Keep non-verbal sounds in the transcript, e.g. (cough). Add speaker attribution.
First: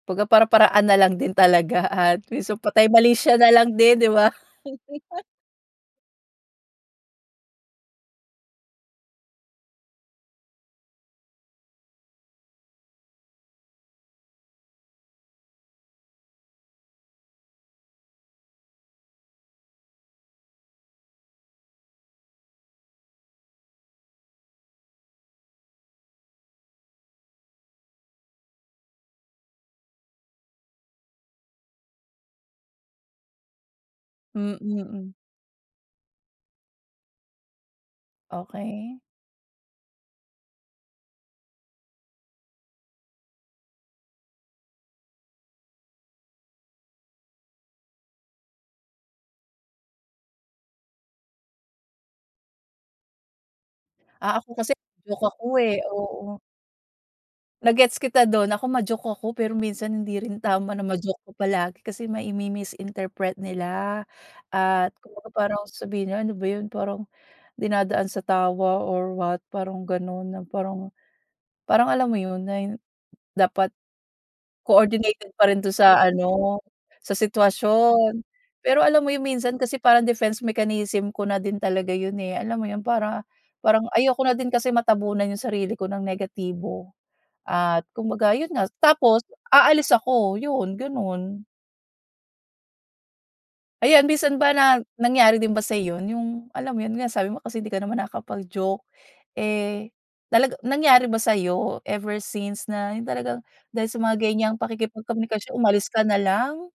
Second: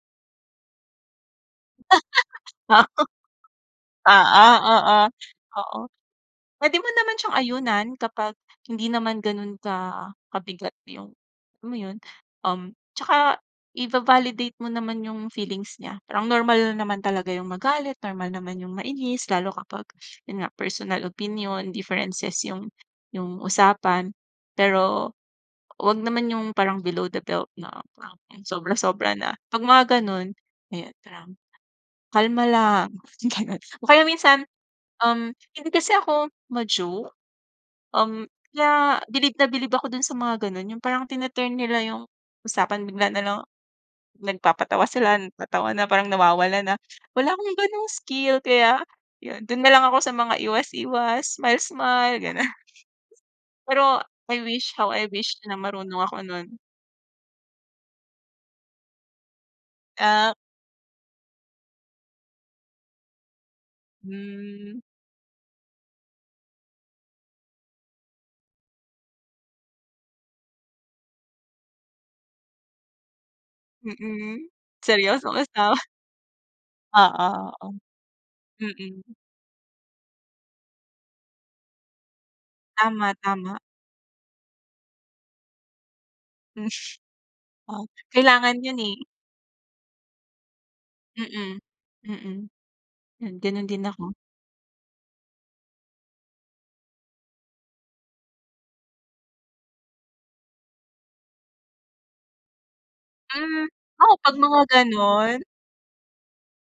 Speaker 1: Pagka para-paraan nalang din talaga at yung sa patay-malisya nalang
Speaker 2: (laughs) Wow.
Speaker 1: din, 'di ba.
Speaker 2: Oo, oo,
Speaker 1: (laughs)
Speaker 2: oo. Puwede mo naman siyang ayunan kapag hindi naman ganun ka kabigat yung alam mo yun? Um, tsaka iva-validate mo naman yung feelings niya. Parang normal naman talaga yung magalit, normal naman yung mainis lalo kapag yun nga, personal opinion, differences yung yung usapan, pero wag naman yung parang below the belt na sobra-sobra na. 'Pag mga gano'n, eh, parang kalma lang, ganun. O kaya minsan,
Speaker 1: Mm, mm.
Speaker 2: um, hindi kasi ako ma-joke. Um,
Speaker 1: Okey.
Speaker 2: kaya bilib na bilib ako dun sa mga gano'n, yung parang tine-turn nila yung usapan, bigla nalang nagpapatawa sila, nagtatawa na, parang nawawala na. Wala akong gano'ng skill kaya yun, dun nalang ako sa mga iwas-iwas, smile-smile, gano'n. Pero,
Speaker 1: Ah,
Speaker 2: I
Speaker 1: ako kasi
Speaker 2: wish, how I
Speaker 1: (unintelligible)
Speaker 2: wish
Speaker 1: ako,
Speaker 2: na
Speaker 1: eh,
Speaker 2: marunong ako
Speaker 1: oo.
Speaker 2: nun.
Speaker 1: Na-gets kita dun. Ako ma-joke ako, pero minsan hindi
Speaker 2: Ah.
Speaker 1: rin tama na ma-joke ka palagi kasi mai mi-misinterpret nila.
Speaker 2: Hmm.
Speaker 1: At kumbaga parang sabihin nila, "Ano ba yun parang dinadaan sa tawa or what." Parang gano'n na parang parang alam mo yun, na dapat
Speaker 2: Mm. Seryoso
Speaker 1: coordinated pa rin dun
Speaker 2: kasama.
Speaker 1: sa ano, sa
Speaker 2: Oo, oo.
Speaker 1: sitwasyon. Pero alam mo
Speaker 2: Mm.
Speaker 1: yun, minsan kasi parang defense mechanism ko na din talaga yun, eh, alam mo yun,
Speaker 2: Tama,
Speaker 1: para
Speaker 2: tama.
Speaker 1: parang ayoko na din kasi matabunan yung sarili ko ng negatibo.
Speaker 2: (laughs)
Speaker 1: At
Speaker 2: Ah,
Speaker 1: kumbaga yun
Speaker 2: kailangan
Speaker 1: nga
Speaker 2: yun, eh.
Speaker 1: tapos aalis ako yun, gano'n.
Speaker 2: Mm, mm. Gano'n din
Speaker 1: Ayan,
Speaker 2: ako.
Speaker 1: minsan ba na nangyari din ba sa'yo yun, yung alam mo yun nga sabi mo kasi hindi ka naman nakakapag-joke, eh, talaga nangyari ba sa'yo ever since na yun talagang
Speaker 2: Hmm,
Speaker 1: dahil sa
Speaker 2: ako
Speaker 1: mga
Speaker 2: 'pag
Speaker 1: ganyang
Speaker 2: mga gano'n
Speaker 1: pakikipagkomunikasyon, umalis ka nalang.